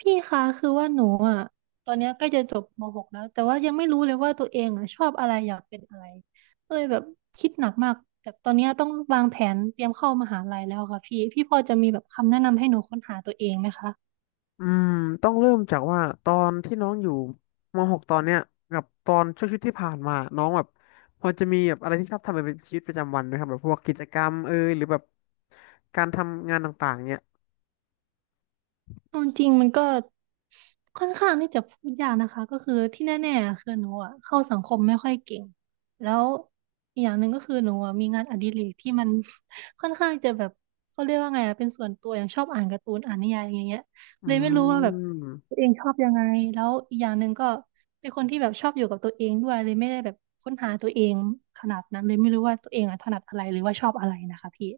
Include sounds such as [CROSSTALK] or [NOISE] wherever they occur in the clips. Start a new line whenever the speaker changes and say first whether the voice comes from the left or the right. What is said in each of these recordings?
right: พี่คะคือว่าหนูอ่ะตอนเนี้ยใกล้จะจบม .6 แล้วแต่ว่ายังไม่รู้เลยว่าตัวเองอ่ะชอบอะไรอยากเป็นอะไรก็เลยแบบคิดหนักมากแต่ตอนเนี้ยต้องวางแผนเตรียมเข้ามหาลัยแล้วค่ะพี่พี่พอจะมีแบบคำแนะนำให้หนูค้นหาตัวเองไหมคะ
left: อืมต้องเริ่มจากว่าตอนที่น้องอยู่ม .6 ตอนเนี้ยกับตอนช่วงชีวิตที่ผ่านมาน้องแบบพอจะมีแบบอะไรที่ชอบทำเป็นชีวิตประจำวันไหมครับแบบพวกกิจกรรมเอยหรือแบบการทำงานต่างๆเนี้ย
right: เอาจริงมันก็ค่อนข้างที่จะพูดยากนะคะก็คือที่แน่ๆคือหนูอะเข้าสังคมไม่ค่อยเก่งแล้วอีกอย่างหนึ่งก็คือหนูอะมีงานอดิเรกที่มัน [LAUGHS] ค่อนข้างจะแบบเขาเรียกว่าไงอะเป็นส่วนตัวอย่างชอบอ่านการ์ตูนอ่านนิยายอย่างเงี้ย
left: อื
right: เลยไม่รู้ว่าแบบ
left: ม
right: ตัวเองชอบยังไงแล้วอีกอย่างหนึ่งก็เป็นคนที่แบบชอบอยู่กับตัวเองด้วยเลยไม่ได้แบบค้นหาตัวเองขนาดนั้นเลยไม่รู้ว่าตัวเองอะถนัดอะไรหรือว่าชอบอะไรนะคะพี่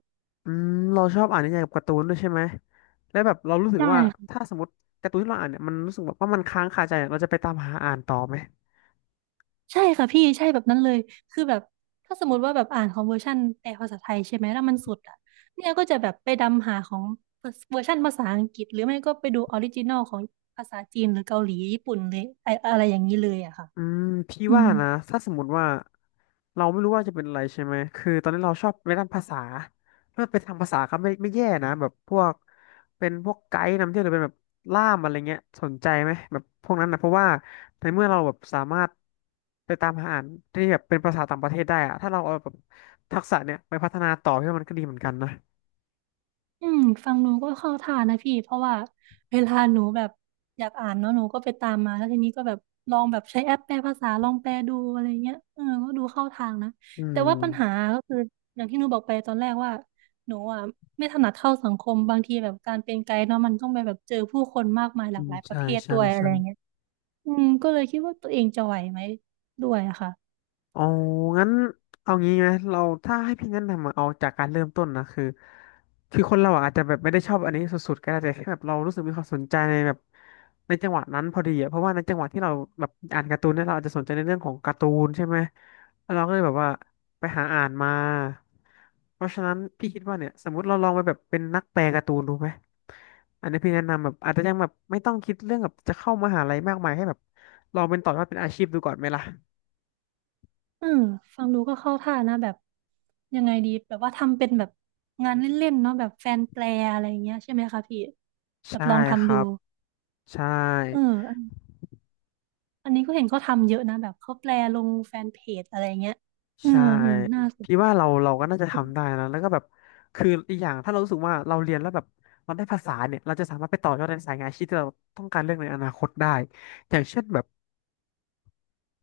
left: อืมเราชอบอ่านนิยายกับการ์ตูนด้วยใช่ไหมแล้วแบบเรารู้
right: ใ
left: สึกว่า
right: ช่
left: ถ้าสมมติการ์ตูนที่เราอ่านเนี่ยมันรู้สึกแบบว่ามันค้างคาใจเนี่ยเราจะไปตามหาอ่านต่อไหม
right: ใช่ค่ะพี่ใช่แบบนั้นเลยคือแบบถ้าสมมติว่าแบบอ่านของเวอร์ชันแปลภาษาไทยใช่ไหมแล้วมันสุดอ่ะเนี่ยก็จะแบบไปดำหาของเวอร์ชันภาษาอังกฤษหรือไม่ก็ไปดูออริจินอลของภาษาจีนหรือเกาหลีญี่ปุ่นเลยไออะไรอย่างนี้เลยอะค่ะ
left: อืมพี่
right: อื
left: ว่า
right: ม
left: นะถ้าสมมติว่าเราไม่รู้ว่าจะเป็นอะไรใช่ไหมคือตอนนี้เราชอบในด้านภาษาถ้าเป็นทางภาษาก็ไม่แย่นะแบบพวกเป็นพวกไกด์นำเที่ยวหรือเป็นแบบล่ามอะไรเงี้ยสนใจไหมแบบพวกนั้นนะเพราะว่าในเมื่อเราแบบสามารถไปตามหาอ่านที่แบบเป็นภาษาต่างประเทศได้อะถ้าเราเอาแบบทักษะเนี่ยไปพัฒนาต่อพี่ว่ามันก็ดีเหมือนกันนะ
right: อืมฟังหนูก็เข้าท่านะพี่เพราะว่าเวลาหนูแบบอยากอ่านเนาะหนูก็ไปตามมาแล้วทีนี้ก็แบบลองแบบใช้แอปแปลภาษาลองแปลดูอะไรเงี้ยเออก็ดูเข้าทางนะ
left: อื
right: แต่
left: ม
right: ว่าปัญหาก็คืออย่างที่หนูบอกไปตอนแรกว่าหนูไม่ถนัดเข้าสังคมบางทีแบบการเป็นไกด์เนาะมันต้องไปแบบเจอผู้คนมากมายห
left: อื
right: ลาก
left: ม
right: หลายประ
left: ใช่
right: เภท
left: ใช่
right: ด้วยอะไร
left: ใช่
right: เงี้ยอืมก็เลยคิดว่าตัวเองจะไหวไหมด้วยอะค่ะ
left: อ๋องั้นเอางี้ไหมเราถ้าให้พี่แนะนำอะเอาจากการเริ่มต้นนะคือคนเราอะอาจจะแบบไม่ได้ชอบอันนี้สุดๆก็ได้แต่แค่แบบเรารู้สึกมีความสนใจในแบบในจังหวะนั้นพอดีอะเพราะว่าในจังหวะที่เราแบบอ่านการ์ตูนเนี่ยเราอาจจะสนใจในเรื่องของการ์ตูนใช่ไหมแล้วเราก็เลยแบบว่าไปหาอ่านมาเพราะฉะนั้นพี่คิดว่าเนี่ยสมมติเราลองไปแบบเป็นนักแปลการ์ตูนดูไหมอันนี้พี่แนะนำแบบอาจจะยังแบบไม่ต้องคิดเรื่องแบบจะเข้ามหาลัยมากมายให้แบบลองเป็นต่อยอดเป็นอาชีพดูก่อนไหมล่ะ
right: เออฟังดูก็เข้าท่านะแบบยังไงดีแบบว่าทำเป็นแบบงานเล่นๆเนาะแบบแฟนแปลอะไรอย่างเงี้ยใช่ไหมคะพี่แบบ
left: ใช่
right: ลอง
left: ค
right: ทำดู
left: รับ ใช่
right: เอออันอันนี้ก็เห็นเขาทำเยอะนะแบบเขาแปลลงแฟนเพจอะไรเงี้ยเออ
left: ใช่
right: เออน่าส
left: พี่
right: น
left: ว่าเราก็น่าจะทำได้นะแล้วก็แบบคืออีกอย่างถ้าเรารู้สึกว่าเราเรียนแล้วแบบเราได้ภาษาเนี่ยเราจะสามารถไปต่อยอดในสายงานอาชีพที่เราต้องการเรื่องในอนาคตได้อย่างเช่นแบบ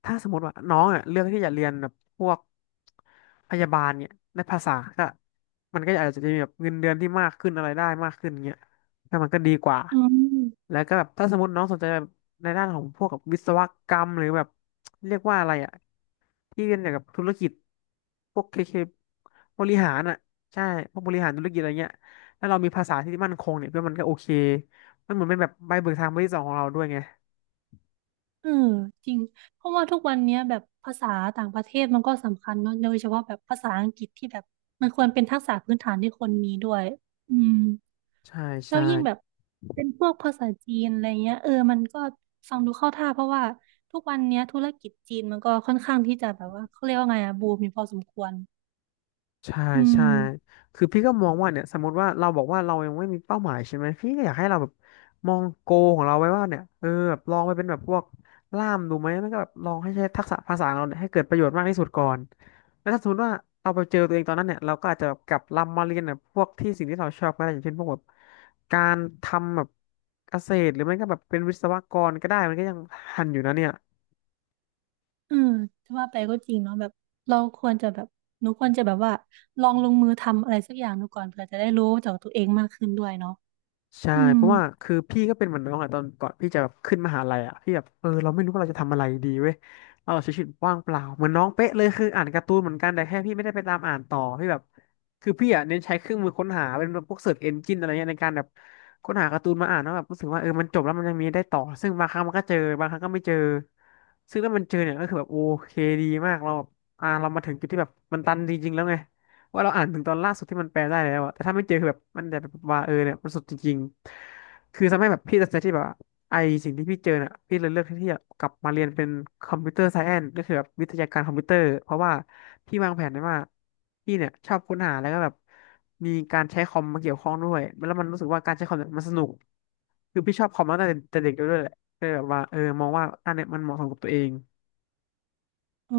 left: ถ้าสมมติว่าน้องอ่ะเลือกที่จะเรียนแบบพวกพยาบาลเนี่ยในภาษาก็มันก็อาจจะมีแบบเงินเดือนที่มากขึ้นอะไรได้มากขึ้นเงี้ยก็มันก็ดีกว่า
right: อืม
left: แล้วก็แบบถ้าสมมติน้องสนใจแบบในด้านของพวกกับวิศวกรรมหรือแบบเรียกว่าอะไรอ่ะที่เรียนเกี่ยวกับธุรกิจพวกเคบริหารอ่ะใช่พวกบริหารธุรกิจอะไรเงี้ยแล้วเรามีภาษาที่มั่นคงเนี่ยเพื่อมันก็โอเคมันเหมือนเป็นแบบใบเบิกทางใบที่สองของเราด้วยไง
right: เออจริงเพราะว่าทุกวันเนี้ยแบบภาษาต่างประเทศมันก็สำคัญเนาะโดยเฉพาะแบบภาษาอังกฤษที่แบบมันควรเป็นทักษะพื้นฐานที่คนมีด้วยอืม
left: ใช่
right: แล้ว
left: ใช่
right: ยิ่งแบบเป็นพวกภาษาจีนอะไรเงี้ยเออมันก็ฟังดูเข้าท่าเพราะว่าทุกวันเนี้ยธุรกิจจีนมันก็ค่อนข้างที่จะแบบว่าเขาเรียกว่าไงอะบูมมีพอสมควร
left: ใช่
right: อื
left: ใช่
right: ม
left: คือพี่ก็มองว่าเนี่ยสมมติว่าเราบอกว่าเรายังไม่มีเป้าหมายใช่ไหมพี่ก็อยากให้เราแบบมองโกของเราไว้ว่าเนี่ยเออแบบลองไปเป็นแบบพวกล่ามดูไหมมันก็แบบลองให้ใช้ทักษะภาษาของเราเนี่ยให้เกิดประโยชน์มากที่สุดก่อนแล้วถ้าสมมติว่าเราไปเจอตัวเองตอนนั้นเนี่ยเราก็อาจจะแบบกลับลำมาเรียนแบบพวกที่สิ่งที่เราชอบก็ได้อย่างเช่นพวกแบบการทำแบบเกษตรหรือไม่ก็แบบเป็นวิศวกรก็ได้มันก็ยังทันอยู่นะเนี่ย
right: เออจะว่าไปก็จริงเนาะแบบเราควรจะแบบหนูควรจะแบบว่าลองลงมือทำอะไรสักอย่างดูก่อนเผื่อจะได้รู้จากตัวเองมากขึ้นด้วยเนาะ
left: ใช่
right: อืม
left: เพราะว่าคือพี่ก็เป็นเหมือนน้องอะตอนก่อนพี่จะแบบขึ้นมหาลัยอะพี่แบบเออเราไม่รู้ว่าเราจะทำอะไรดีเว้ยเราใช้ชีวิตว่างเปล่าเหมือนน้องเป๊ะเลยคืออ่านการ์ตูนเหมือนกันแต่แค่พี่ไม่ได้ไปตามอ่านต่อพี่แบบคือพี่อะเน้นใช้เครื่องมือค้นหาเป็นพวกเสิร์ชเอนจินอะไรเงี้ยในการแบบค้นหาการ์ตูนมาอ่านแล้วแบบรู้สึกว่าเออมันจบแล้วมันยังมีได้ต่อซึ่งบางครั้งมันก็เจอบางครั้งก็ไม่เจอซึ่งถ้ามันเจอเนี่ยก็คือแบบโอเคดีมากเราเรามาถึงจุดที่แบบมันตันจริงๆแล้วไง ว่าเราอ่านถึงตอนล่าสุดที่มันแปลได้แล้วอะแต่ถ้าไม่เจอคือแบบมันจะแบบว่าเนี่ยมันสุดจริงๆคือทำให้แบบพี่ตัดสินใจที่แบบว่าไอสิ่งที่พี่เจอเนี่ยพี่เลยเลือกที่จะกลับมาเรียนเป็นคอมพิวเตอร์ไซแอนซ์ก็คือแบบวิทยาการคอมพิวเตอร์เพราะว่าพี่วางแผนไว้ว่าพี่เนี่ยชอบค้นหาแล้วก็แบบมีการใช้คอมมาเกี่ยวข้องด้วยแล้วมันรู้สึกว่าการใช้คอมเนี่ยมันสนุกคือพี่ชอบคอมมาตั้งแต่เด็กด้วยแหละก็เลยแบบว่ามองว่าอันเนี่ยมันเหมาะสมกับตัวเอง
right: อ๋อ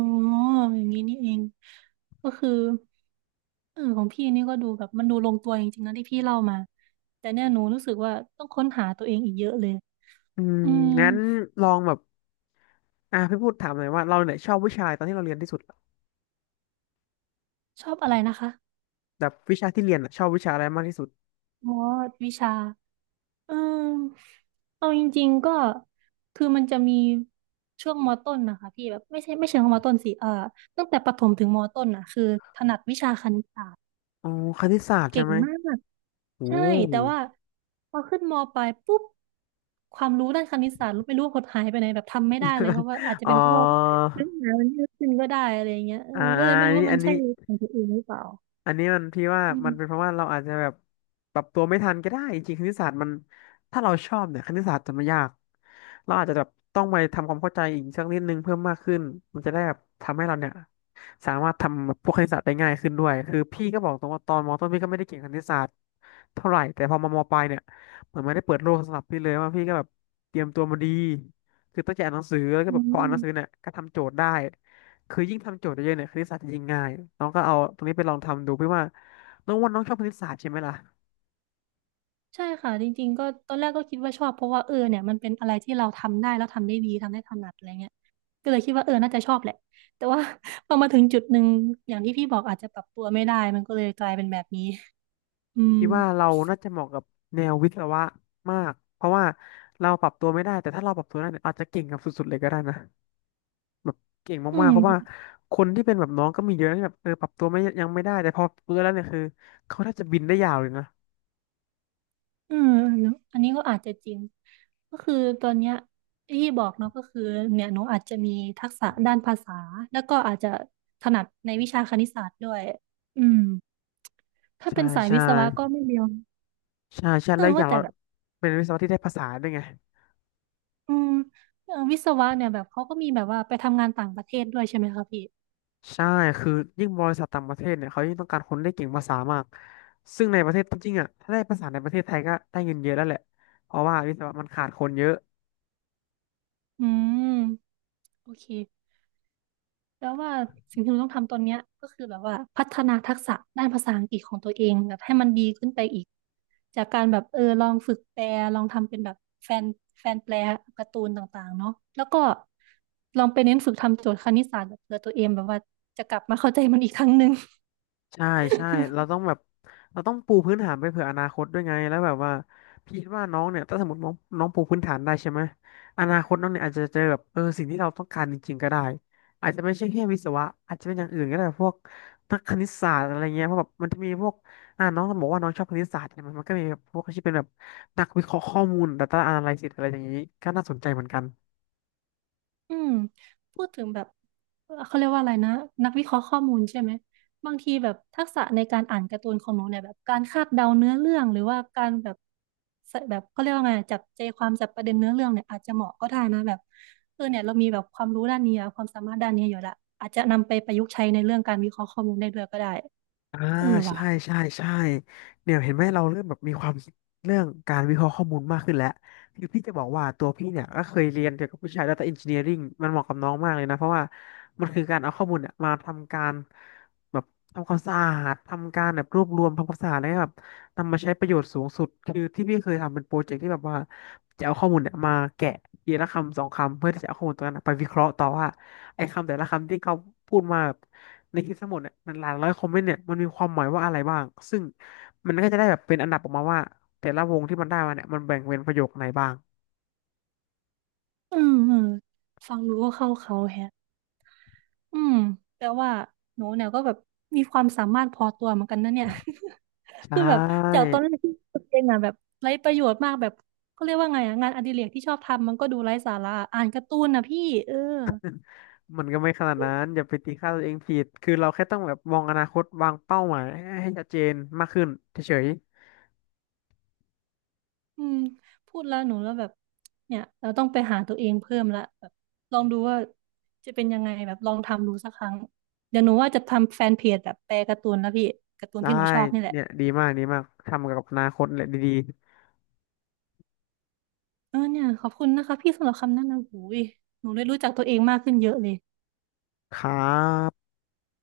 right: อย่างนี้นี่เองก็คือเออของพี่นี่ก็ดูแบบมันดูลงตัวจริงๆนะที่พี่เล่ามาแต่เนี่ยหนูรู้สึกว่าต้องค้นหาตัวเองอีกเยอะเลย
left: อืม
right: อืม
left: งั้นลองแบบอ่ะพี่พูดถามหน่อยว่าเราเนี่ยชอบวิชาตอนที่เราเรียนที่สุด
right: ชอบอะไรนะคะ
left: แบบวิชาที่เรียนอะชอบวิชาอะไรมากที่สุด
right: อ๋อวิชาเออเอาจริงๆก็คือมันจะมีช่วงมต้นนะคะพี่แบบไม่ใช่ไม่เชิงว่ามต้นสิเออตั้งแต่ประถมถึงมต้นอ่ะคือถนัดวิชาคณิตศาสตร์
left: อ๋อคณิตศาสตร์ใช่
right: เก่ง
left: ไหม
right: มาก
left: โอ้
right: ใช่แต่ว่าพอขึ้นมปลายปุ๊บความรู้ด้านคณิตศาสตร์ไม่รู้ว่าหดหายไปไหนแบบทำไม่ได้เลยเพราะ
left: [LAUGHS]
right: ว่าอาจจะ
left: อ๋อ
right: เป็นเพราะว่าเนื้อหามันเยอะขึ้นก็ได้อะไรอย่างเงี้ยเออ
left: อ่า
right: ก็เลยไม่
left: อัน
right: รู้
left: นี้
right: ว่ามั
left: อัน
right: น
left: นี้
right: ใช่ของตัวเองหรือเปล่า
left: อันนี้มันพี่ว่า
right: อื
left: มันเป็นเพ
right: ม
left: ราะว่าเราอาจจะแบบปรับตัวไม่ทันก็ได้จริงๆคณิตศาสตร์มันถ้าเราชอบเนี่ยคณิตศาสตร์จะไม่ยากเราอาจจะแบบต้องไปทำความเข้าใจอีกสักนิดนึงเพิ่มมากขึ้นมันจะได้แบบทำให้เราเนี่ยสามารถทำแบบพวกคณิตศาสตร์ได้ง่ายขึ้นด้วยคือพี่ก็บอกตรงว่าตอนมต้นพี่ก็ไม่ได้เก่งคณิตศาสตร์เท่าไหร่แต่พอมามปลายเนี่ยเหมือนไม่ได้เปิดโลกสำหรับพี่เลยว่าพี่ก็แบบเตรียมตัวมาดีคือตั้งใจอ่านหนังสือแล้วก็
right: อื
left: แบบพออ่านหนังสือ
right: ม
left: เนี่ยก็ทำโจทย์ได้ คือยิ่งทำโจทย์เยอะๆเนี่ยคณิตศาสตร์จะยิ่งง่ายน้องก็เอาตรงนี้ไปลองทำดูพี่ว่าน้องว่าน้องชอบคณิตศาสตร์ใช่ไหมล่ะ
right: ใช่ค่ะจริงๆก็ตอนแรกก็คิดว่าชอบเพราะว่าเออเนี่ยมันเป็นอะไรที่เราทำได้แล้วทำได้ดีทำได้ถนัดอะไรเงี้ยก็เลยคิดว่าเออน่าจะชอบแหละแต่ว่า [LAUGHS] พอมาถึงจุดหนึ่งอย่างที่พี่บอกอาจจะปรับตัวไม่ได้มันก็เลยกลายเป็นแบบนี้อืม
left: พี่ว่าเราน่าจะเหมาะกับแนววิศวะมากเพราะว่าเราปรับตัวไม่ได้แต่ถ้าเราปรับตัวได้เนี่ยอาจจะเก่งกับสุดๆเลยก็ได้นะแบบเก่ง
right: อื
left: มากๆ
right: ม
left: เพราะว่าคนที่เป็นแบบน้องก็มีเยอะนะที่แบบปรับตัวไม่ยังไม่ได้แต่พอเพื่อแล้วเนี่ยคือเขาน่าจะบินได้ยาวเลยนะ
right: อืมเนอะอันนี้ก็อาจจะจริงก็คือตอนเนี้ยที่บอกเนาะก็คือเนี่ยหนูอาจจะมีทักษะด้านภาษาแล้วก็อาจจะถนัดในวิชาคณิตศาสตร์ด้วยอืมถ้า
left: ใช่
right: เป็นสาย
left: ใช่
right: วิศวะก็ไม่เรียว
left: ใช่ใช่
right: เอ
left: แล้
right: อ
left: วอย่า
right: ว่า
left: ง
right: แต่
left: เรา
right: แบบ
left: เป็นวิศวะที่ได้ภาษาด้วยไง
right: อืมเอ่อวิศวะเนี่ยแบบเขาก็มีแบบว่าไปทำงานต่างประเทศด้วยใช่ไหมคะพี่
left: ใช่ คือยิ่งบริษัทต่างประเทศเนี่ยเขายิ่งต้องการคนได้เก่งภาษามาก ซึ่งในประเทศจริงๆอ่ะถ้าได้ภาษาในประเทศไทยก็ได้เงินเยอะแล้วแหละ เพราะว่าวิศวะมันขาดคนเยอะ
right: อืมโอเคแล้วว่าสิ่งที่เราต้องทำตอนเนี้ยก็คือแบบว่าพัฒนาทักษะด้านภาษาอังกฤษของตัวเองแบบให้มันดีขึ้นไปอีกจากการแบบเออลองฝึกแปลลองทำเป็นแบบแฟนแฟนแปลการ์ตูนต่างๆเนาะแล้วก็ลองไปเน้นฝึกทำโจทย์คณิตศาสตร์แบบเผื่อตัวเองแบบว่าจะกลับมาเข้าใจมันอีกครั้งหนึ่ง
left: ใช่ใช่เราต้องแบบเราต้องปูพื้นฐานไปเผื่ออนาคตด้วยไงแล้วแบบว่าพี่คิดว่าน้องเนี่ยถ้าสมมติน้องน้องปูพื้นฐานได้ใช่ไหมอนาคตน้องเนี่ยอาจจะเจอแบบสิ่งที่เราต้องการจริงๆก็ได้อาจจะไม่ใช่แค่วิศวะอาจจะเป็นอย่างอื่นก็ได้พวกนักคณิตศาสตร์อะไรเงี้ยเพราะแบบมันจะมีพวกอ่าน้องบอกว่าน้องชอบคณิตศาสตร์ใช่ไหมมันก็มีแบบพวกที่เป็นแบบนักวิเคราะห์ข้อมูล Data Analysis อะไรอย่างนี้ก็น่าสนใจเหมือนกัน
right: อืมพูดถึงแบบเขาเรียกว่าอะไรนะนักวิเคราะห์ข้อมูลใช่ไหมบางทีแบบทักษะในการอ่านการ์ตูนของหนูเนี่ยแบบการคาดเดาเนื้อเรื่องหรือว่าการแบบใส่แบบเขาเรียกว่าไงจับใจความจับประเด็นเนื้อเรื่องเนี่ยอาจจะเหมาะก็ได้นะแบบเออเนี่ยเรามีแบบความรู้ด้านนี้อะความสามารถด้านนี้อยู่ละอาจจะนำไปประยุกต์ใช้ในเรื่องการวิเคราะห์ข้อมูลได้ด้วยก็ได้
left: อ่า
right: เออว่ะ
left: ใช่เนี่ยเห็นไหมเราเริ่มแบบมีความคิดเรื่องการวิเคราะห์ข้อมูลมากขึ้นแล้วคือพี่จะบอกว่าตัวพี่เนี่ยก็เคยเรียนเกี่ยวกับวิชา Data Engineering มันเหมาะกับน้องมากเลยนะเพราะว่ามันคือการเอาข้อมูลเนี่ยมาทำการแบบทำความสะอาดทำการแบบรวบรวมทำความสะอาดแล้วก็แบบนำมาใช้ประโยชน์สูงสุดคือที่พี่เคยทำเป็นโปรเจกต์ที่แบบว่าจะเอาข้อมูลเนี่ยมาแกะทีละคำสองคำเพื่อที่จะเอาข้อมูลตรงนั้นนะไปวิเคราะห์ต่อว่าไอ้คำแต่ละคำที่เขาพูดมา ในคลิปทั้งหมดเนี่ยมันหลายร้อยคอมเมนต์เนี่ยมันมีความหมายว่าอะไรบ้างซึ่งมันก็จะได้แบบเป็นอันดับออกมาว่าแต่ละวงที่มันได้มาเนี่ยมันแบ่งเป็นประโยคไหนบ้าง
right: อืมฟังดูก็เข้าเขาแฮะ อืมแต่ว่าหนูเนี่ยก็แบบมีความสามารถพอตัวเหมือนกันนะเนี่ย [LAUGHS]
left: ใช่
right: คือแบบจากตอนแรกที่ตัวเองอ่ะแบบไร้ประโยชน์มากแบบก็เรียกว่าไงอ่ะงานอดิเรกที่ชอบทำมันก็ดูไร้สาระอ่านการ์ตูนนะพี่เออ
left: มันก็ไม่ขนาดนั้นอย่าไปตีค่าตัวเองผิดคือเราแค่ต้องแบบมองอนาคตวางเป้าหมายให้ให้ชัดเจนมากขึ้นเฉย
right: อืมพูดแล้วหนูแล้วแบบเนี่ยเราต้องไปหาตัวเองเพิ่มละแบบลองดูว่าจะเป็นยังไงแบบลองทำดูสักครั้งเดี๋ยวหนูว่าจะทำแฟนเพจแบบแปลการ์ตูนแล้วพี่การ์ตู
left: ๆ
right: น
left: ได้
right: ที่หนูชอบนี่แหละ
left: เนี่ยดีมากดีมากทำกับอนาคตแหละดี
right: เออเนี่ยขอบคุณนะคะพี่สำหรับคำแนะนำหูยหนูได้รู้จักตัวเองมากขึ้นเยอะเลย
left: ๆครับ